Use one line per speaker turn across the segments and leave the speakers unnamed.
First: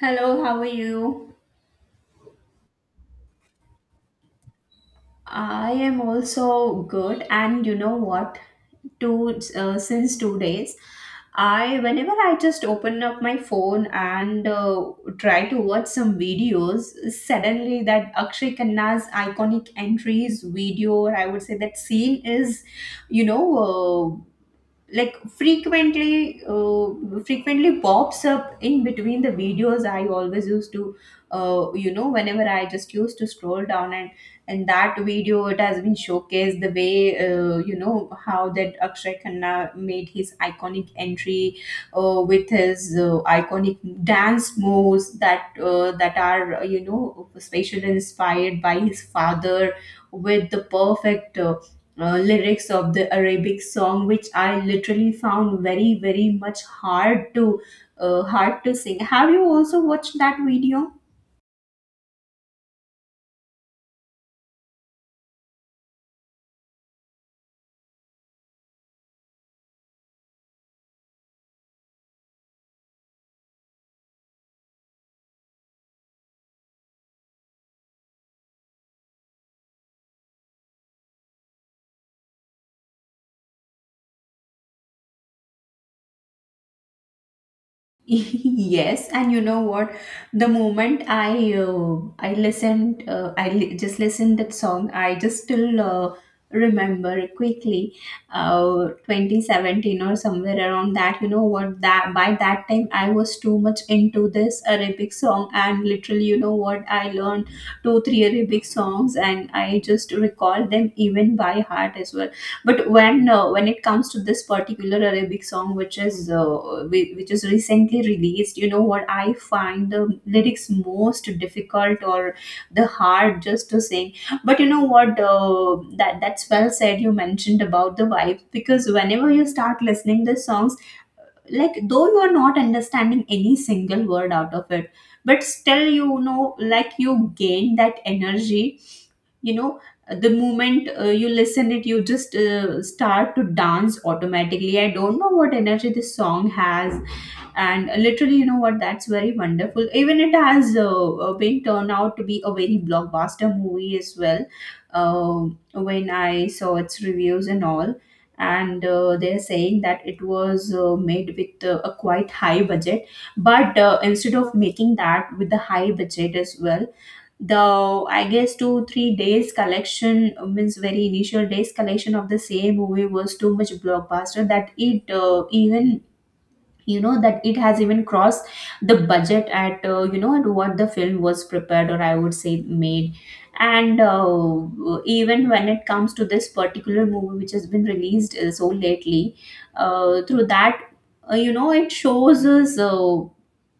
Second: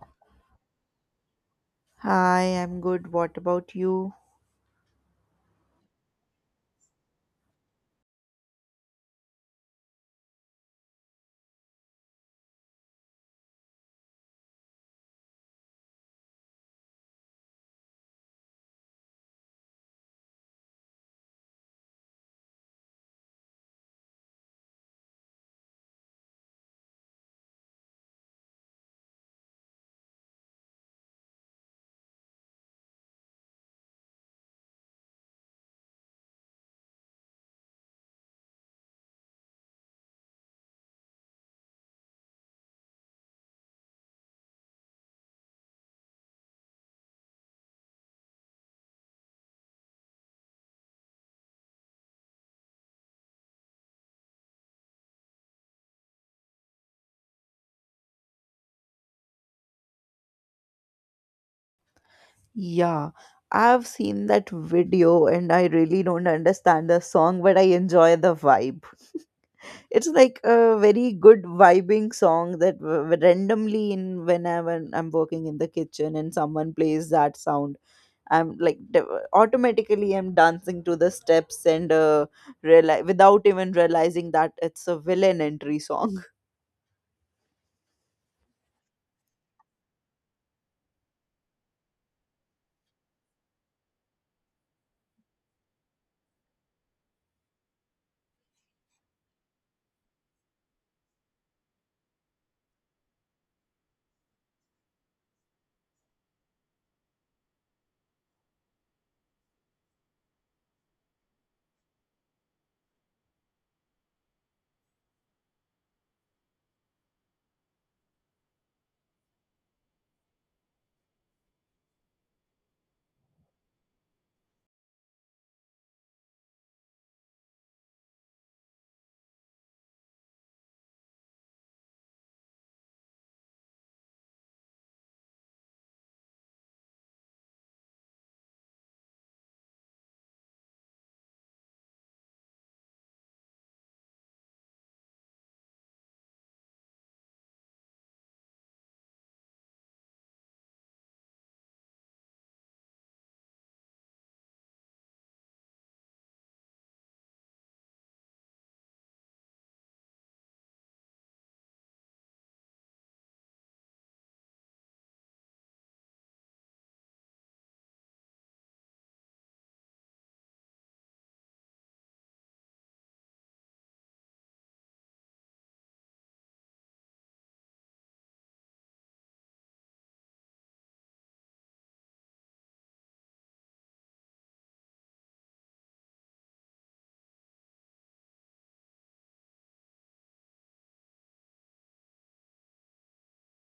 Hello, how are you?
Hi, I'm good. What about you?
I am also good, and you know what? Two Since 2 days, I whenever I just open up my phone and try to watch some videos, suddenly that Akshay Khanna's iconic entries video, or I would say that scene is, you know, uh, like frequently pops up in between the videos. I always used to whenever I just used to scroll down, and that video, it has been showcased the way, you know, how that Akshay Khanna made his iconic entry with his iconic dance moves that are, you know, specially inspired by his father, with the perfect lyrics of the Arabic song, which I literally found very, very much hard to hard to sing. Have you also watched that video?
Yeah, I've seen that video and I really don't understand the song, but I enjoy the vibe. It's like a very good vibing song that randomly in whenever I'm working in the kitchen and someone plays that sound, I'm like automatically I'm dancing to the steps and reali without even realizing that it's a villain entry song.
Yes, and you know what, the moment I just listened that song, I just still remember quickly, 2017 or somewhere around that. You know what, that by that time I was too much into this Arabic song, and literally, you know what, I learned 2 3 Arabic songs and I just recall them even by heart as well. But when it comes to this particular Arabic song, which is which is recently released, you know what, I find the lyrics most difficult or the hard just to sing. But you know what, that's well said. You mentioned about the vibe because whenever you start listening the songs, like though you are not understanding any single word out of it, but still, you know, like, you gain that energy, you know, the moment you listen it, you just start to dance automatically. I don't know what energy this song has, and literally, you know what, that's very wonderful. Even it has been turned out to be a very blockbuster movie as well. uh, when I saw its reviews and all, and they're saying that it was made with a quite high budget. But instead of making that with the high budget as well, the, I guess, 2 3 days collection, means very initial days collection of the same movie was too much blockbuster that it even, you know, that it has even crossed the budget at, you know, at what the film was prepared, or I would say made. And even when it comes to this particular movie which has been released so lately, through that you know, it shows us uh,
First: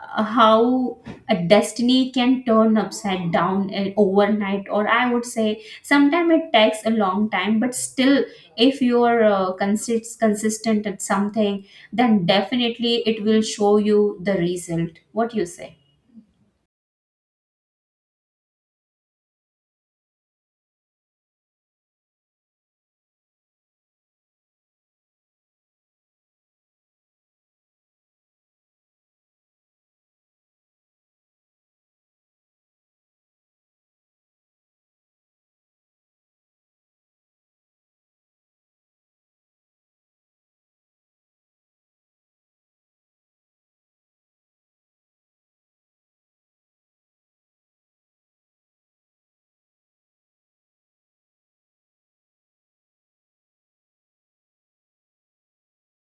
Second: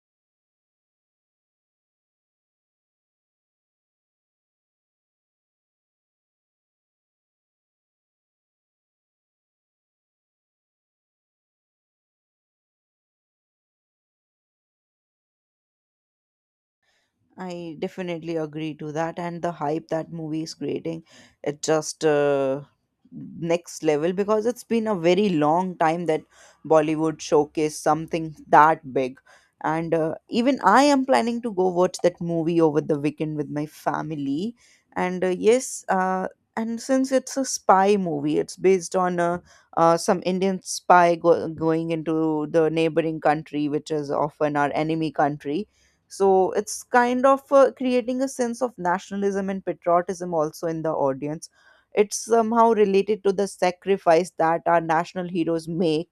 uh, how a destiny can turn upside down and overnight, or I would say sometimes it takes a long time, but still, if you are consistent at something, then definitely it will show you the result, what you say.
I definitely agree to that, and the hype that movie is creating, it just next level, because it's been a very long time that Bollywood showcased something that big, and even I am planning to go watch that movie over the weekend with my family, and yes, and since it's a spy movie, it's based on some Indian going into the neighboring country, which is often our enemy country, so it's kind of creating a sense of nationalism and patriotism also in the audience. It's somehow related to the sacrifice that our national heroes make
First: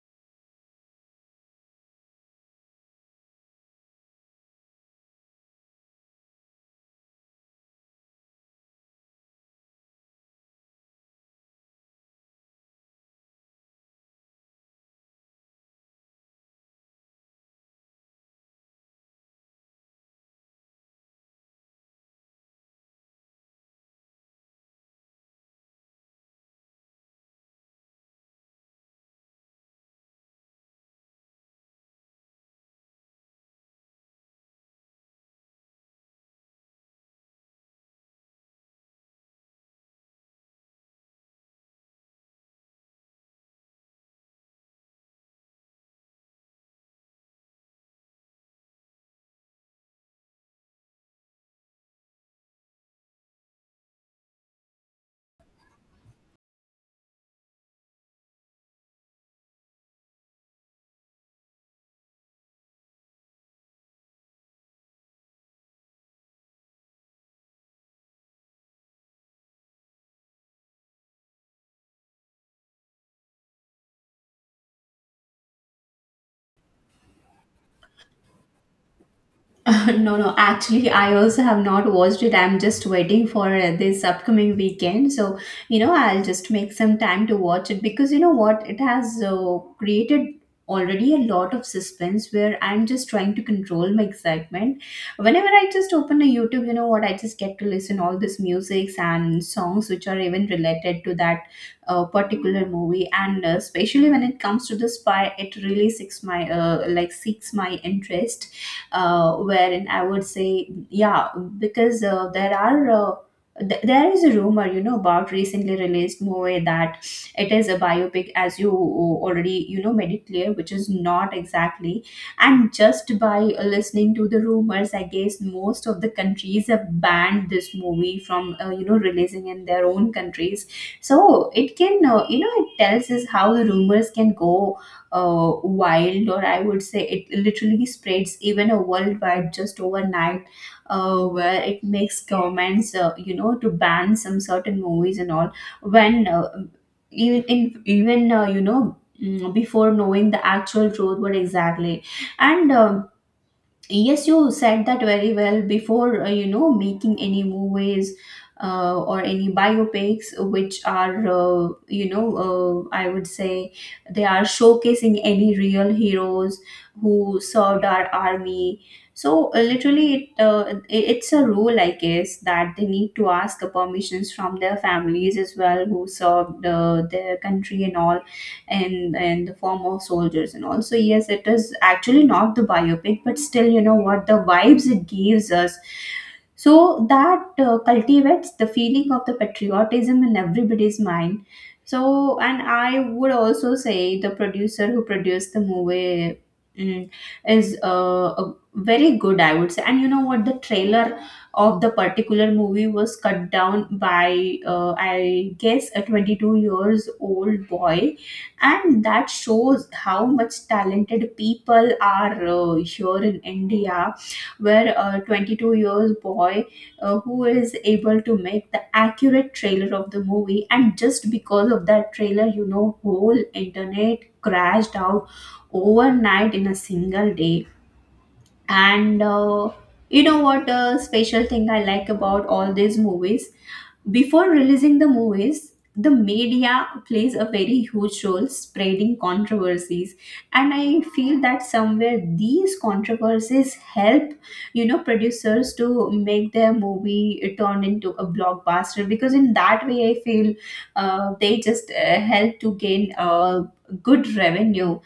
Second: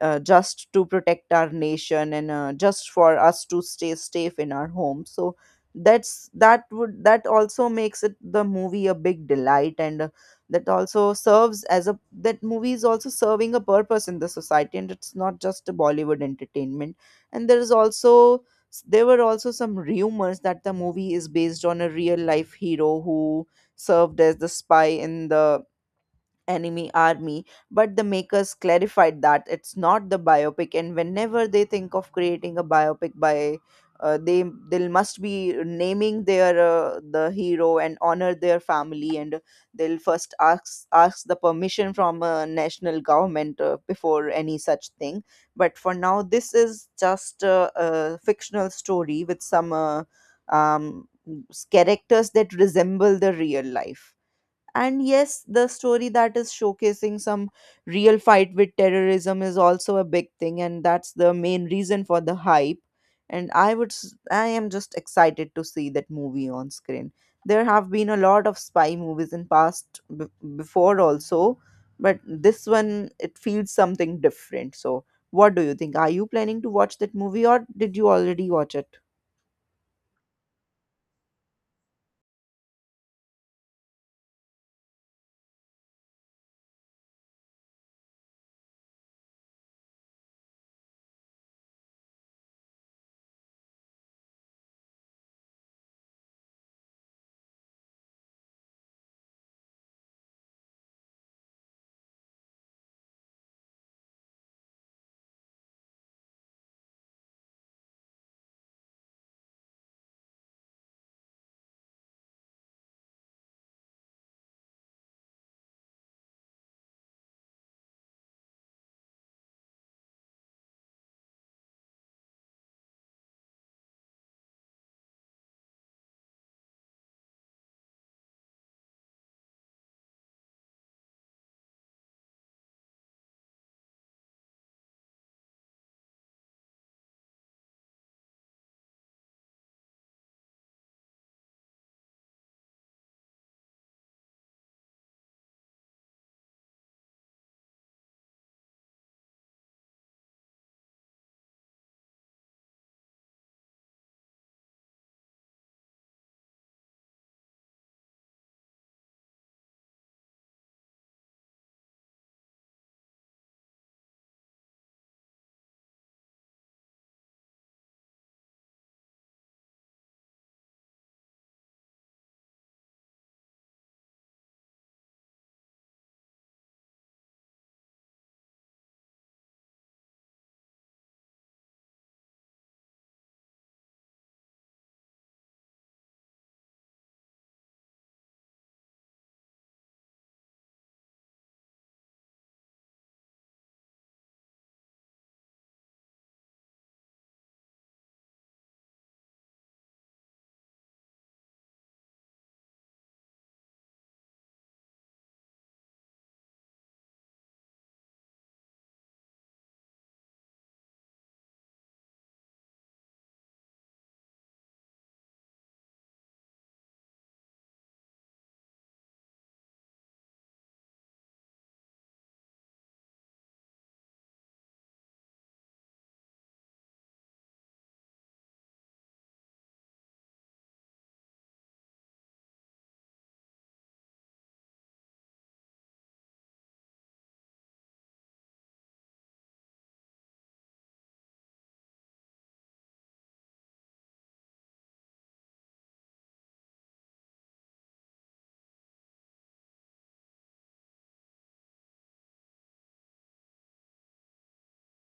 just to protect our nation and just for us to stay safe in our home. So that's that would that also makes it the movie a big delight, and that also serves as a, that movie is also serving a purpose in the society, and it's not just a Bollywood entertainment. And there is also, there were also some rumors that the movie is based on a real life hero who served as the spy in the enemy army, but the makers clarified that it's not the biopic, and whenever they think of creating a biopic, by uh, they they must be naming their the hero and honor their family, and they'll first ask the permission from a national government before any such thing. But for now this is just a fictional story with some um, characters that resemble the real life. And yes, the story that is showcasing some real fight with terrorism is also a big thing, and that's the main reason for the hype. And I would, I am just excited to see that movie on screen. There have been a lot of spy movies in past before also, but this one it feels something different. So, what do you think? Are you planning to watch that movie, or did you already watch it?
No, no. Actually, I also have not watched it. I'm just waiting for this upcoming weekend. So, you know, I'll just make some time to watch it, because you know what, it has created already a lot of suspense where I'm just trying to control my excitement. Whenever I just open a YouTube, you know what, I just get to listen all this musics and songs which are even related to that particular movie. And especially when it comes to the spy, it really seeks my seeks my interest, wherein I would say, yeah, because there is a rumor, you know, about recently released movie that it is a biopic, as you, already, you know, made it clear, which is not exactly. And just by listening to the rumors, I guess most of the countries have banned this movie from, you know, releasing in their own countries. So it can, you know, it tells us how the rumors can go wild, or I would say it literally spreads even a worldwide just overnight, where it makes governments, you know, to ban some certain movies and all. When even in, even You know, before knowing the actual truth, what exactly. And. Yes, you said that very well. Before, you know, making any movies or any biopics, which are, you know, I would say, they are showcasing any real heroes who served our army. So, literally, it's a rule, I guess, that they need to ask the permissions from their families as well who served their country and all, in the form of soldiers. And also, yes, it is actually not the biopic, but still, you know what, the vibes it gives us, so that cultivates the feeling of the patriotism in everybody's mind. So, and I would also say the producer who produced the movie, mm, is a very good, I would say. And you know what, the trailer of the particular movie was cut down by, I guess, a 22 years old boy, and that shows how much talented people are here in India, where a 22 years boy, who is able to make the accurate trailer of the movie. And just because of that trailer, you know, whole internet crashed out overnight, in a single day. And you know what, the special thing I like about all these movies, before releasing the movies, the media plays a very huge role spreading controversies, and I feel that somewhere these controversies help, you know, producers to make their movie turn into a blockbuster, because in that way I feel they just help to gain, good revenue,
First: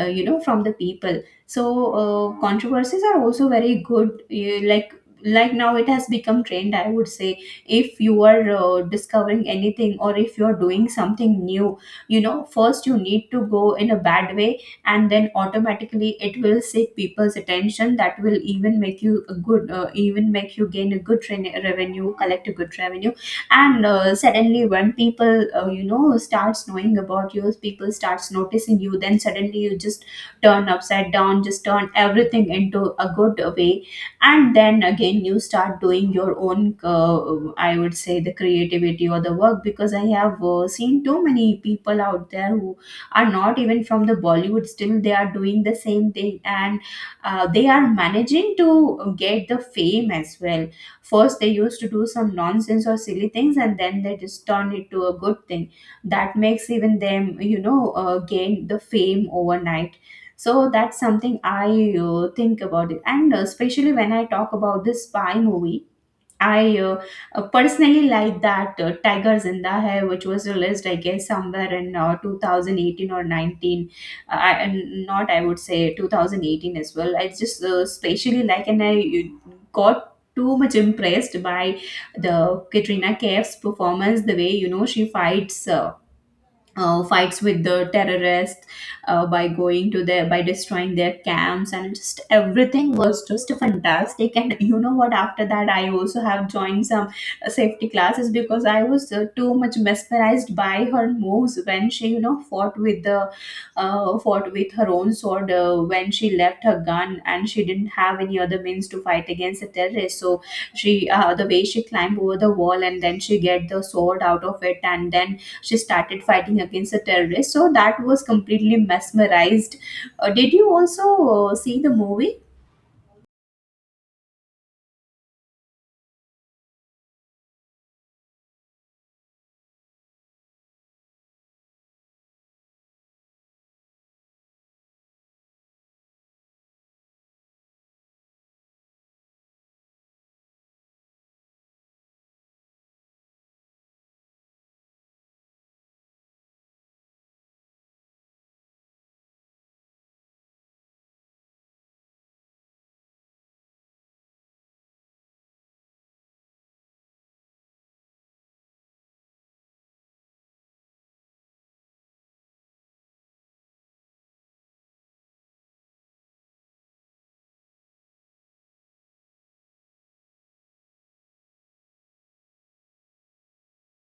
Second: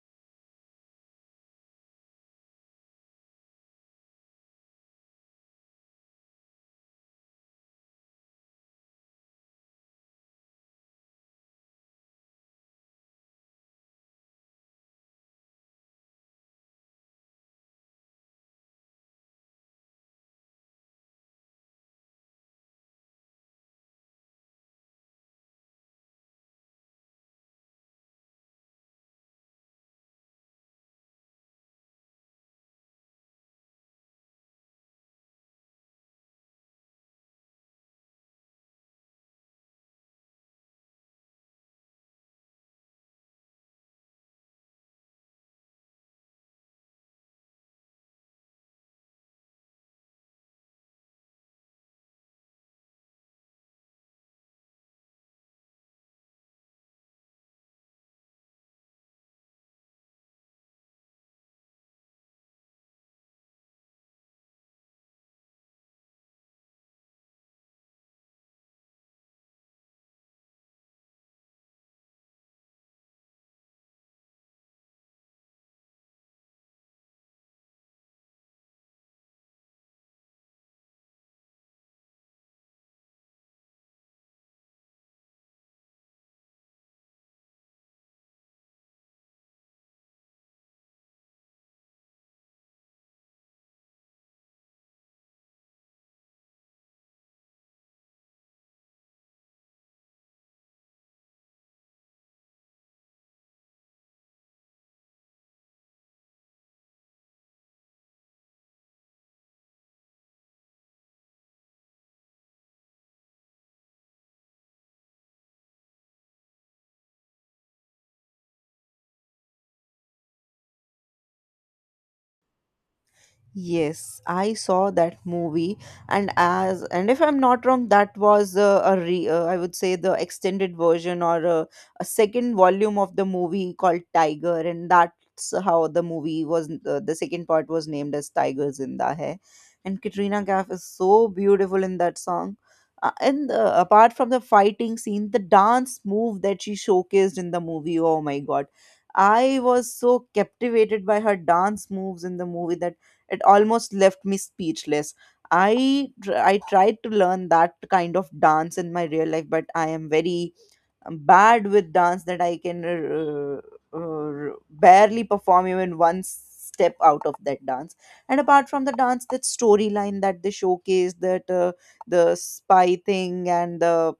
you know, from the people. So, controversies are also very good, you, like now it has become trend, I would say. If you are discovering anything or if you are doing something new, you know, first you need to go in a bad way, and then automatically it will seek people's attention that will even make you a good, even make you gain a good revenue, collect a good revenue. And suddenly when people, you know, starts knowing about you, people starts noticing you, then suddenly you just turn upside down, just turn everything into a good way. And then again you start doing your own, I would say, the creativity or the work, because I have seen too many people out there who are not even from the Bollywood, still they are doing the same thing. And they are managing to get the fame as well. First, they used to do some nonsense or silly things, and then they just turn it to a good thing. That makes even them, you know, gain the fame overnight. So that's something I think about it. And especially when I talk about this spy movie, I personally like that Tiger Zinda Hai, which was released, I guess, somewhere in 2018 or 19. I, and not, I would say, 2018 as well. I just specially like, and I got too much impressed by the Katrina Kaif's performance, the way, you know, she fights. Fights with the terrorists, by going to their, by destroying their camps, and just everything was just fantastic. And you know what, after that I also have joined some safety classes, because I was too much mesmerized by her moves when she, you know, fought with the, fought with her own sword, when she left her gun and she didn't have any other means to fight against the terrorists. So she, the way she climbed over the wall and then she get the sword out of it, and then she started fighting against the terrorists. So that was completely mesmerized. Did you also see the movie?
Yes, I saw that movie, and as and if I'm not wrong, that was a re I would say the extended version or a second volume of the movie called Tiger, and that's how the movie was. The second part was named as Tiger Zinda Hai, and Katrina Kaif is so beautiful in that song. And apart from the fighting scene, the dance move that she showcased in the movie, oh my God. I was so captivated by her dance moves in the movie that it almost left me speechless. I tried to learn that kind of dance in my real life, but I am very bad with dance that I can barely perform even one step out of that dance. And apart from the dance, that storyline that they showcase, that the spy thing and the,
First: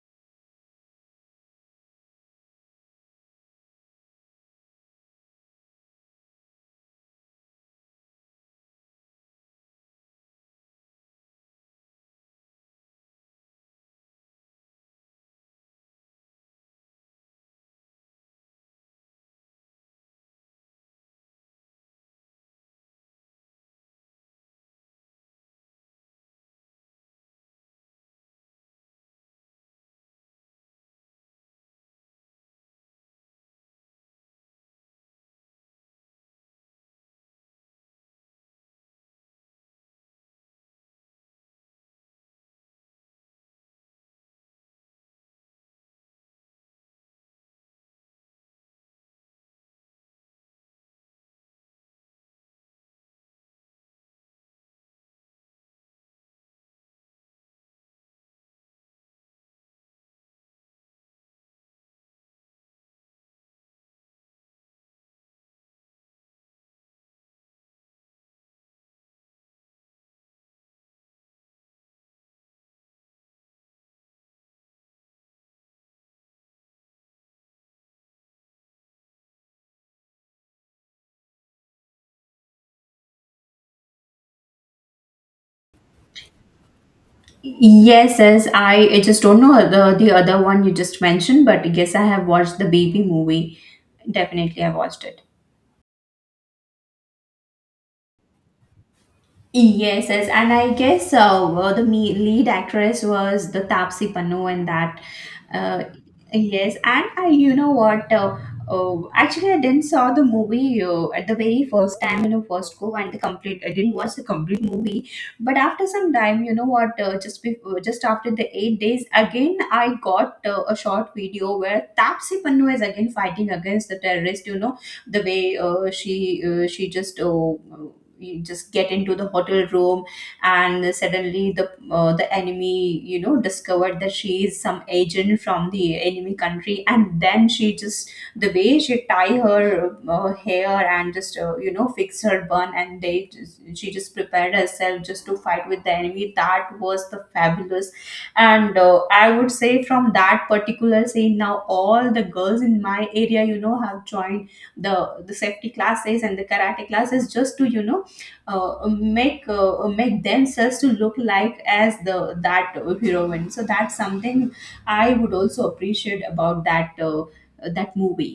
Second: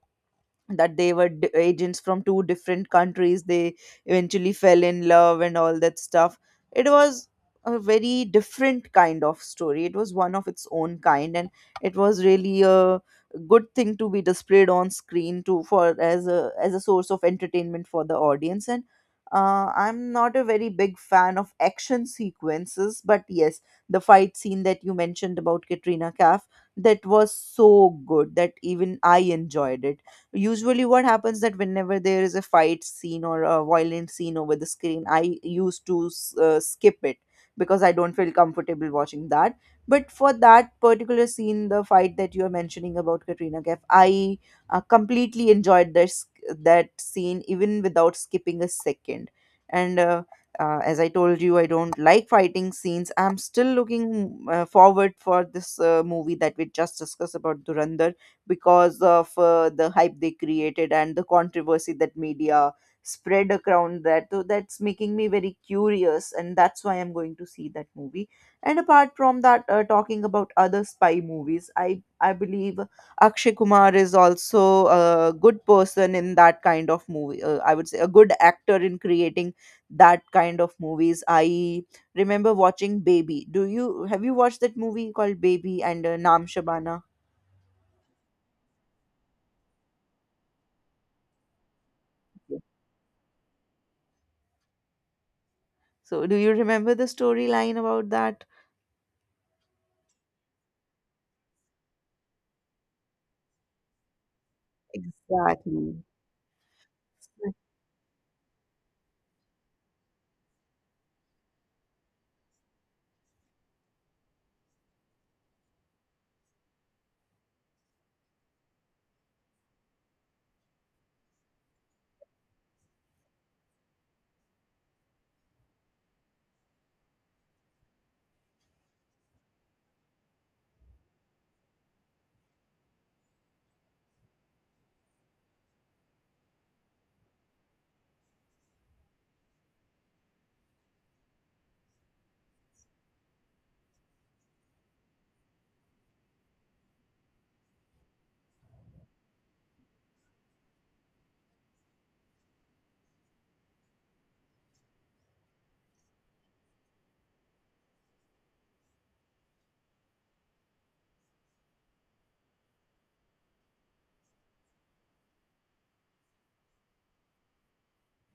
that they were agents from two different countries. They eventually fell in love and all that stuff. It was a very different kind of story. It was one of its own kind, and it was really a good thing to be displayed on screen to, for, as a, as a source of entertainment for the audience. And I'm not a very big fan of action sequences, but yes, the fight scene that you mentioned about Katrina Kaif, that was so good that even I enjoyed it. Usually what happens, that whenever there is a fight scene or a violent scene over the screen, I used to skip it, because I don't feel comfortable watching that. But for that particular scene, the fight that you are mentioning about Katrina Kaif, I completely enjoyed this that scene, even without skipping a second. And as I told you, I don't like fighting scenes. I'm still looking forward for this movie that we just discussed about, Durandar, because of the hype they created and the controversy that media spread around that. So that's making me very curious, and that's why I'm going to see that movie. And apart from that, talking about other spy movies, I believe Akshay Kumar is also a good person in that kind of movie, I would say a good actor in creating that kind of movies. I remember watching Baby. Do you Have you watched that movie called Baby and Naam Shabana?
Yes, yes, I just don't know the other one you just mentioned, but yes, I have watched the baby movie. Definitely, I watched it.
So do you remember the storyline about that?
Yes, yes, and I guess well, the lead actress was the Tapsi Pannu in that. Uh,
Exactly.
yes, and I, you know what? Oh, actually, I didn't saw the movie at the very first time. You know, first go and the complete. I didn't watch the complete movie, but after some time, you know what? Just before, just after the 8 days, again I got a short video where Tapsi Pannu is again fighting against the terrorist. The way she just you just get into the hotel room, and suddenly the enemy discovered that she is some agent from the enemy country, and then she just the way she tie her hair and just fix her bun, and she just prepared herself just to fight with the enemy. That was the fabulous. And I would say from that particular scene now all the girls in my area have joined the the safety classes and the karate classes just to make themselves to look like as the that heroine. So that's something I would also appreciate about that movie.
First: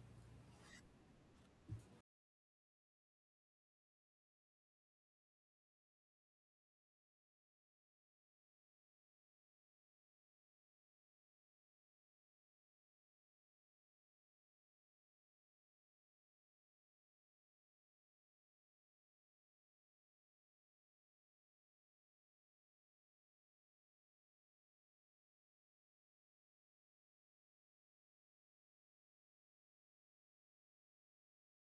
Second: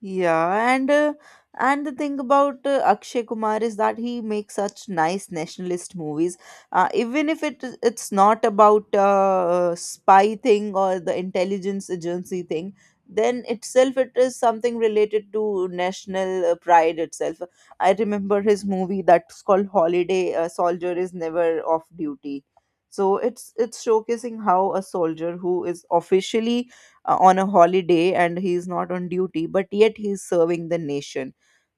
Yeah, and uh, and the thing about Akshay Kumar is that he makes such nice nationalist movies. Even if it's not about spy thing or the intelligence agency thing, then itself it is something related to national pride itself. I remember his movie that's called Holiday: A Soldier Is Never Off Duty. So it's showcasing how a soldier who is officially on a holiday and he is not on duty, but yet he is serving the nation.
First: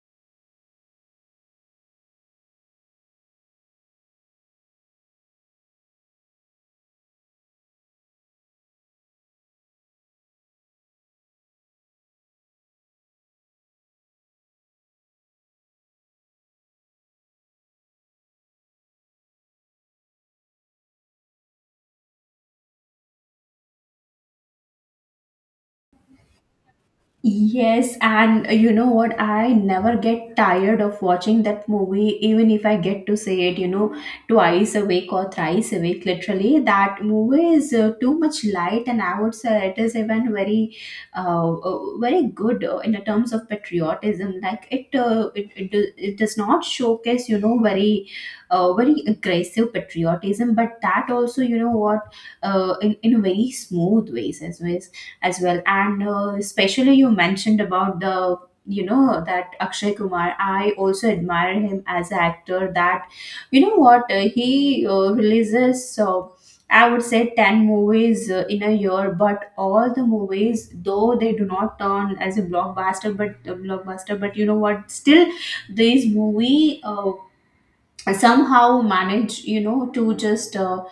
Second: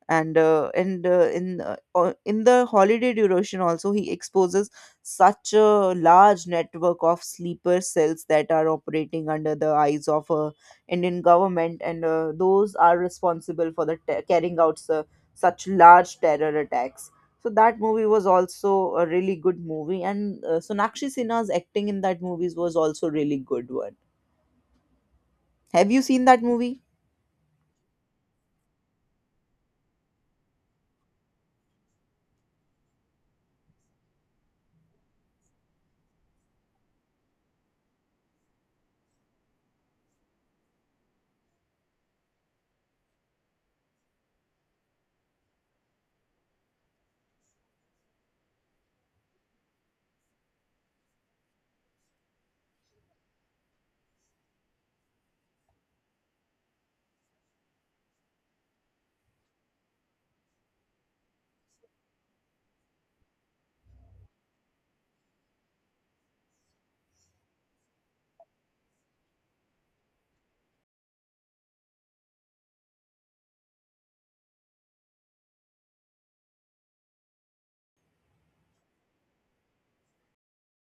And in the holiday duration also, he exposes such a large network of sleeper cells that are operating under the eyes of Indian government, and those are responsible for the carrying out such large terror attacks. So that movie was also a really good movie, and Sonakshi Sinha's acting in that movies was also really good one. Have you seen that movie?
Yes, and you know what? I never get tired of watching that movie, even if I get to see it, twice a week or thrice a week. Literally, that movie is too much light, and I would say it is even very good in the terms of patriotism. Like it does not showcase, very aggressive patriotism, but that also, in very smooth ways as well. And especially you mentioned about the you know that Akshay Kumar. I also admire him as an actor. That, you know what, he releases. I would say 10 movies in a year, but all the movies, though they do not turn as a blockbuster, but you know what, still these movie somehow manage, to just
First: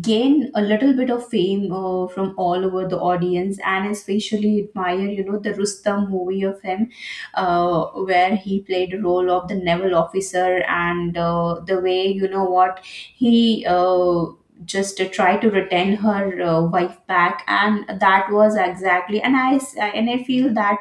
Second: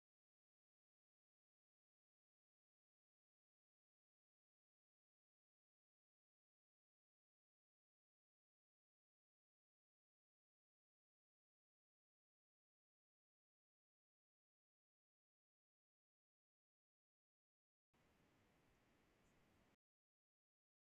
gain a little bit of fame from all over the audience, and especially admire the Rustam movie of him, uh, where he played the role of the naval officer. And the way you know what he just tried to retain her wife back, and that was exactly. And I feel that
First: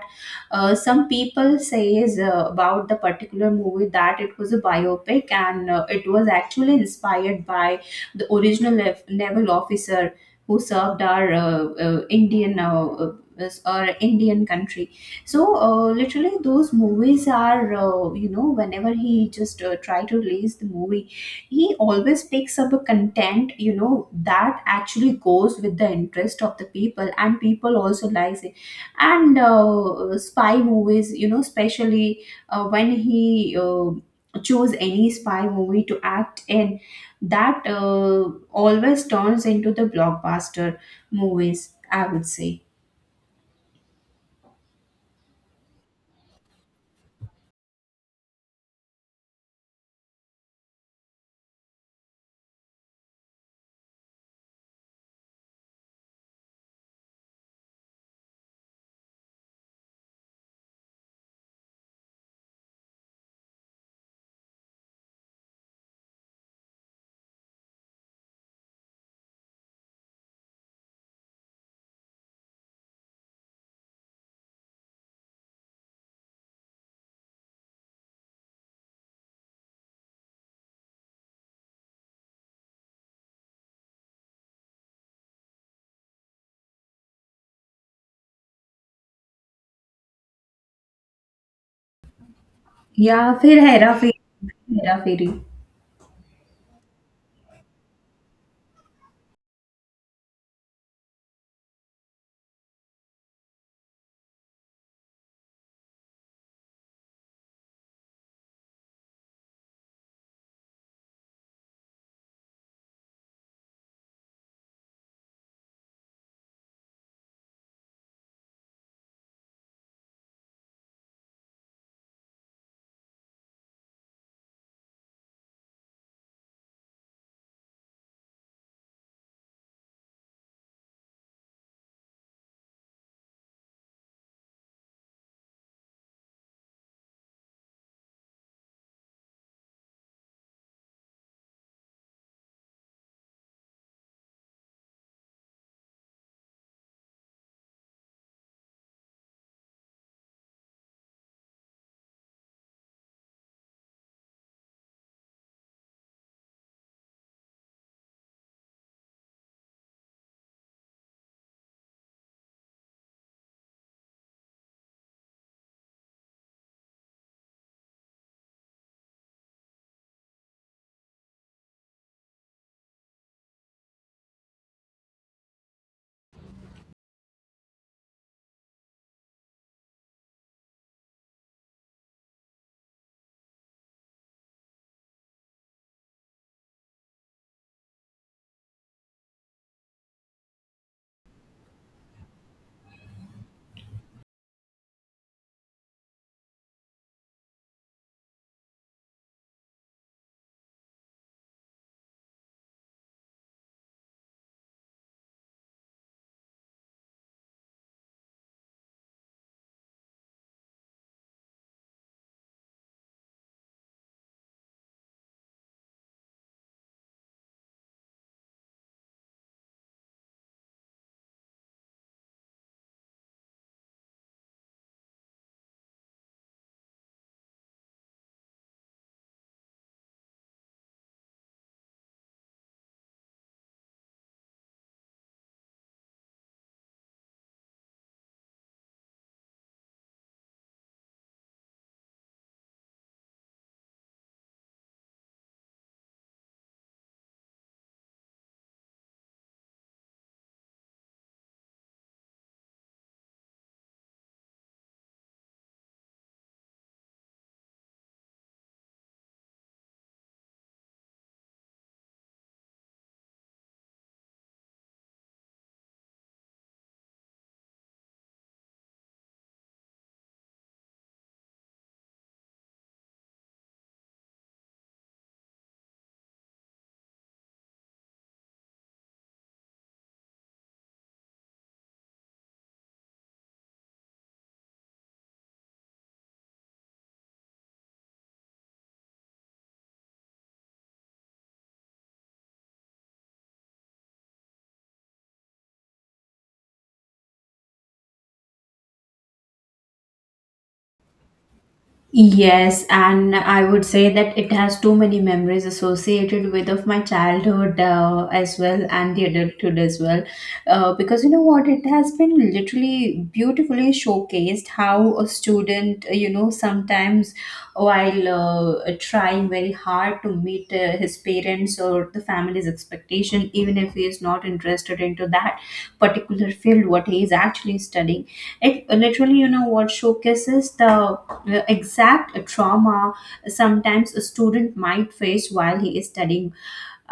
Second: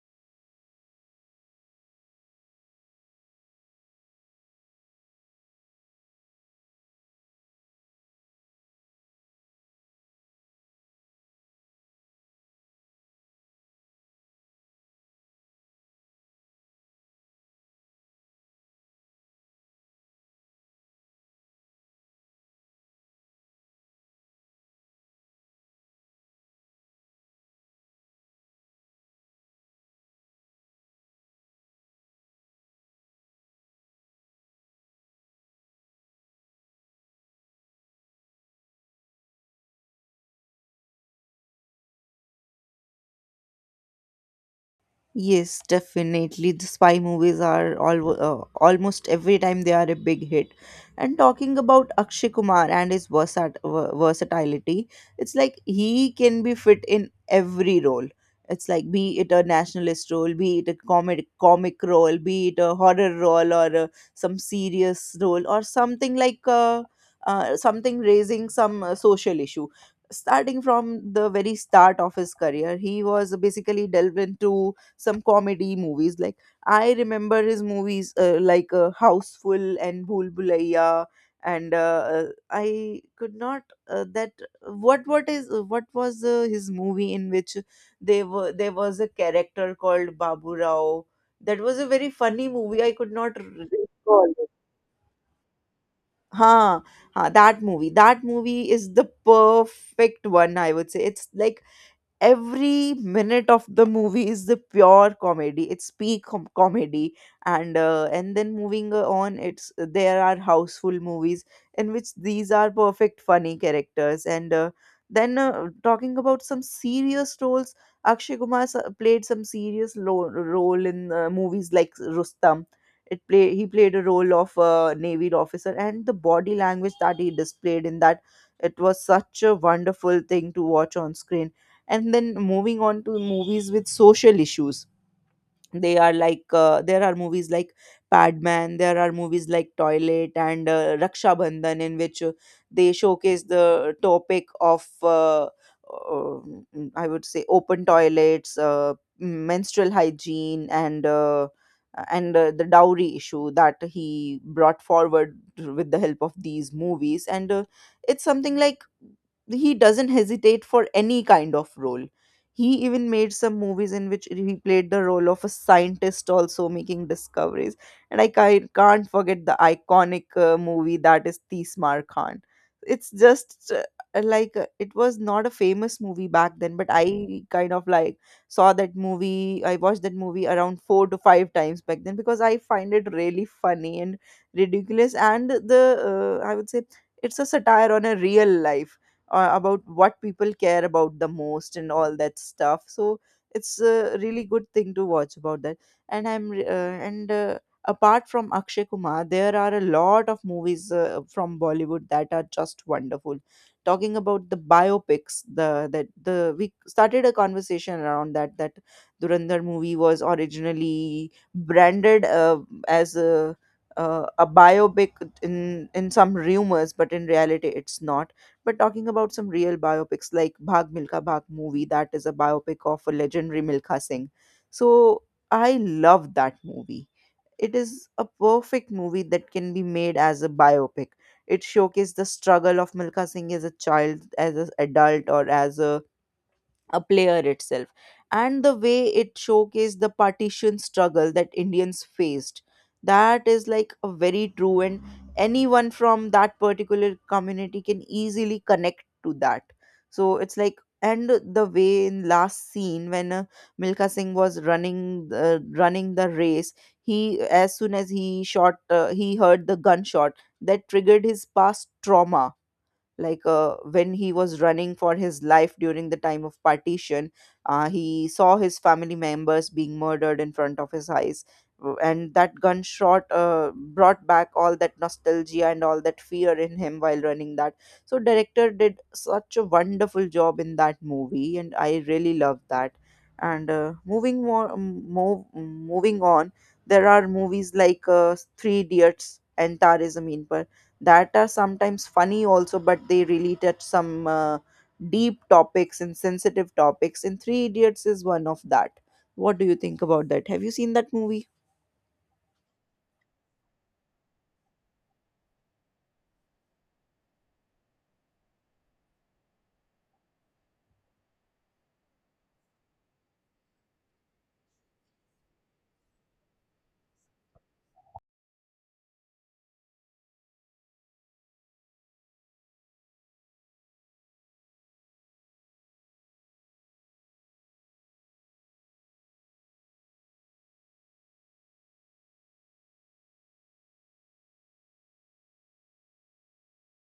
some people says about the particular movie that it was a biopic, and it was actually inspired by the original naval officer who served our Indian s- our Indian country. So literally, those movies are whenever he just try to release the movie, he always picks up a content that actually goes with the interest of the people, and people also likes it. And spy movies, especially when he choose any spy movie to act in, that always turns into the blockbuster movies, I would say.
Yes, definitely. The spy movies are all, almost every time they are a big hit. And talking about Akshay Kumar and his versatility, it's like he can be fit in every role. It's like, be it a nationalist role, be it a comic role, be it a horror role, or some serious role, or something like something raising some social issue. Starting from the very start of his career, he was basically delved into some comedy movies. Like, I remember his movies like Houseful and Bhool Bhulaiya, and I could not that what is what was his movie in which they were there was a character called Babu Rao. That was a very funny movie. I could
Yeah,
not
फिर हेरा फेरी
recall it.
Hera Pheri.
Huh, huh, that movie. That movie is the perfect one, I would say. It's like every minute of the movie is the pure comedy. It's peak comedy. And and then moving on, it's, there are Houseful movies in which these are perfect funny characters. And then talking about some serious roles, Akshay Kumar played some serious role in movies like Rustam. It play, he played a role of a navy officer, and the body language that he displayed in that, it was such a wonderful thing to watch on screen. And then moving on to movies with social issues, they are like, there are movies like Padman, there are movies like Toilet and Raksha Bandhan, in which they showcase the topic of I would say open toilets, menstrual hygiene, and the dowry issue that he brought forward with the help of these movies. And it's something like he doesn't hesitate for any kind of role. He even made some movies in which he played the role of a scientist, also making discoveries. And can't forget the iconic movie that is Tismar Khan. It's just like, it was not a famous movie back then, but I kind of like saw that movie. I watched that movie around four to five times back then, because I find it really funny and ridiculous. And the, I would say, it's a satire on a real life about what people care about the most and all that stuff. So it's a really good thing to watch about that. And apart from Akshay Kumar, there are a lot of movies from Bollywood that are just wonderful. Talking about the biopics, the that the we started a conversation around that, that Durandar movie was originally branded as a biopic in in some rumors, but in reality it's not. But talking about some real biopics like Bhag Milka Bhag movie, that is a biopic of a legendary Milka Singh. So I love that movie. It is a perfect movie that can be made as a biopic. It showcased the struggle of Milka Singh as a child, as an adult, or as a player itself, and the way it showcased the partition struggle that Indians faced, that is like a very true, and anyone from that particular community can easily connect to that. So it's like, and the way in last scene when Milka Singh was running the race, he, as soon as he shot, he heard the gunshot, that triggered his past trauma. Like when he was running for his life during the time of partition, he saw his family members being murdered in front of his eyes, and that gunshot brought back all that nostalgia and all that fear in him while running that. So director did such a wonderful job in that movie, and I really love that. And moving on, there are movies like Three Idiots and Tarzan, that are sometimes funny also but they really touch some deep topics and sensitive topics, and Three Idiots is one of that. What do you think about that? Have you seen that movie?
Yes, and I would say that it has too many memories associated with of my childhood as well, and the adulthood as well. Because you know what, it has been literally beautifully showcased how a student, sometimes while trying very hard to meet his parents or the family's expectation, even if he is not interested into that particular field, what he is actually studying, it literally, what showcases the exact trauma sometimes a student might face while he is studying.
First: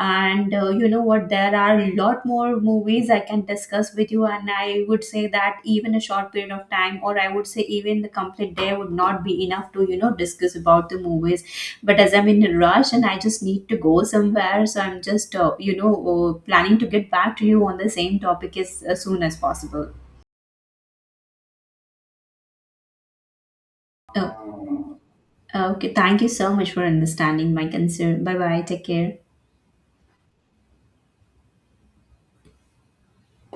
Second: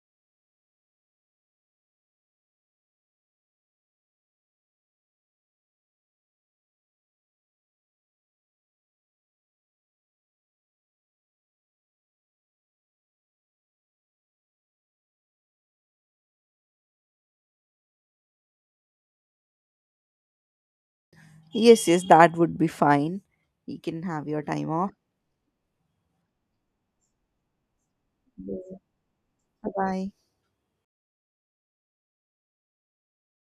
And you know what, there are a lot more movies I can discuss with you, and I would say that even a short period of time, or I would say even the complete day, would not be enough to discuss about the movies. But as I'm in a rush and I just need to go somewhere, so I'm just planning to get back to you on the same topic as soon as possible.
Yes, yes, that would be fine. You can have your
Oh,
time off.
okay, thank you so much for understanding my concern. Bye bye, take care.
Bye, bye.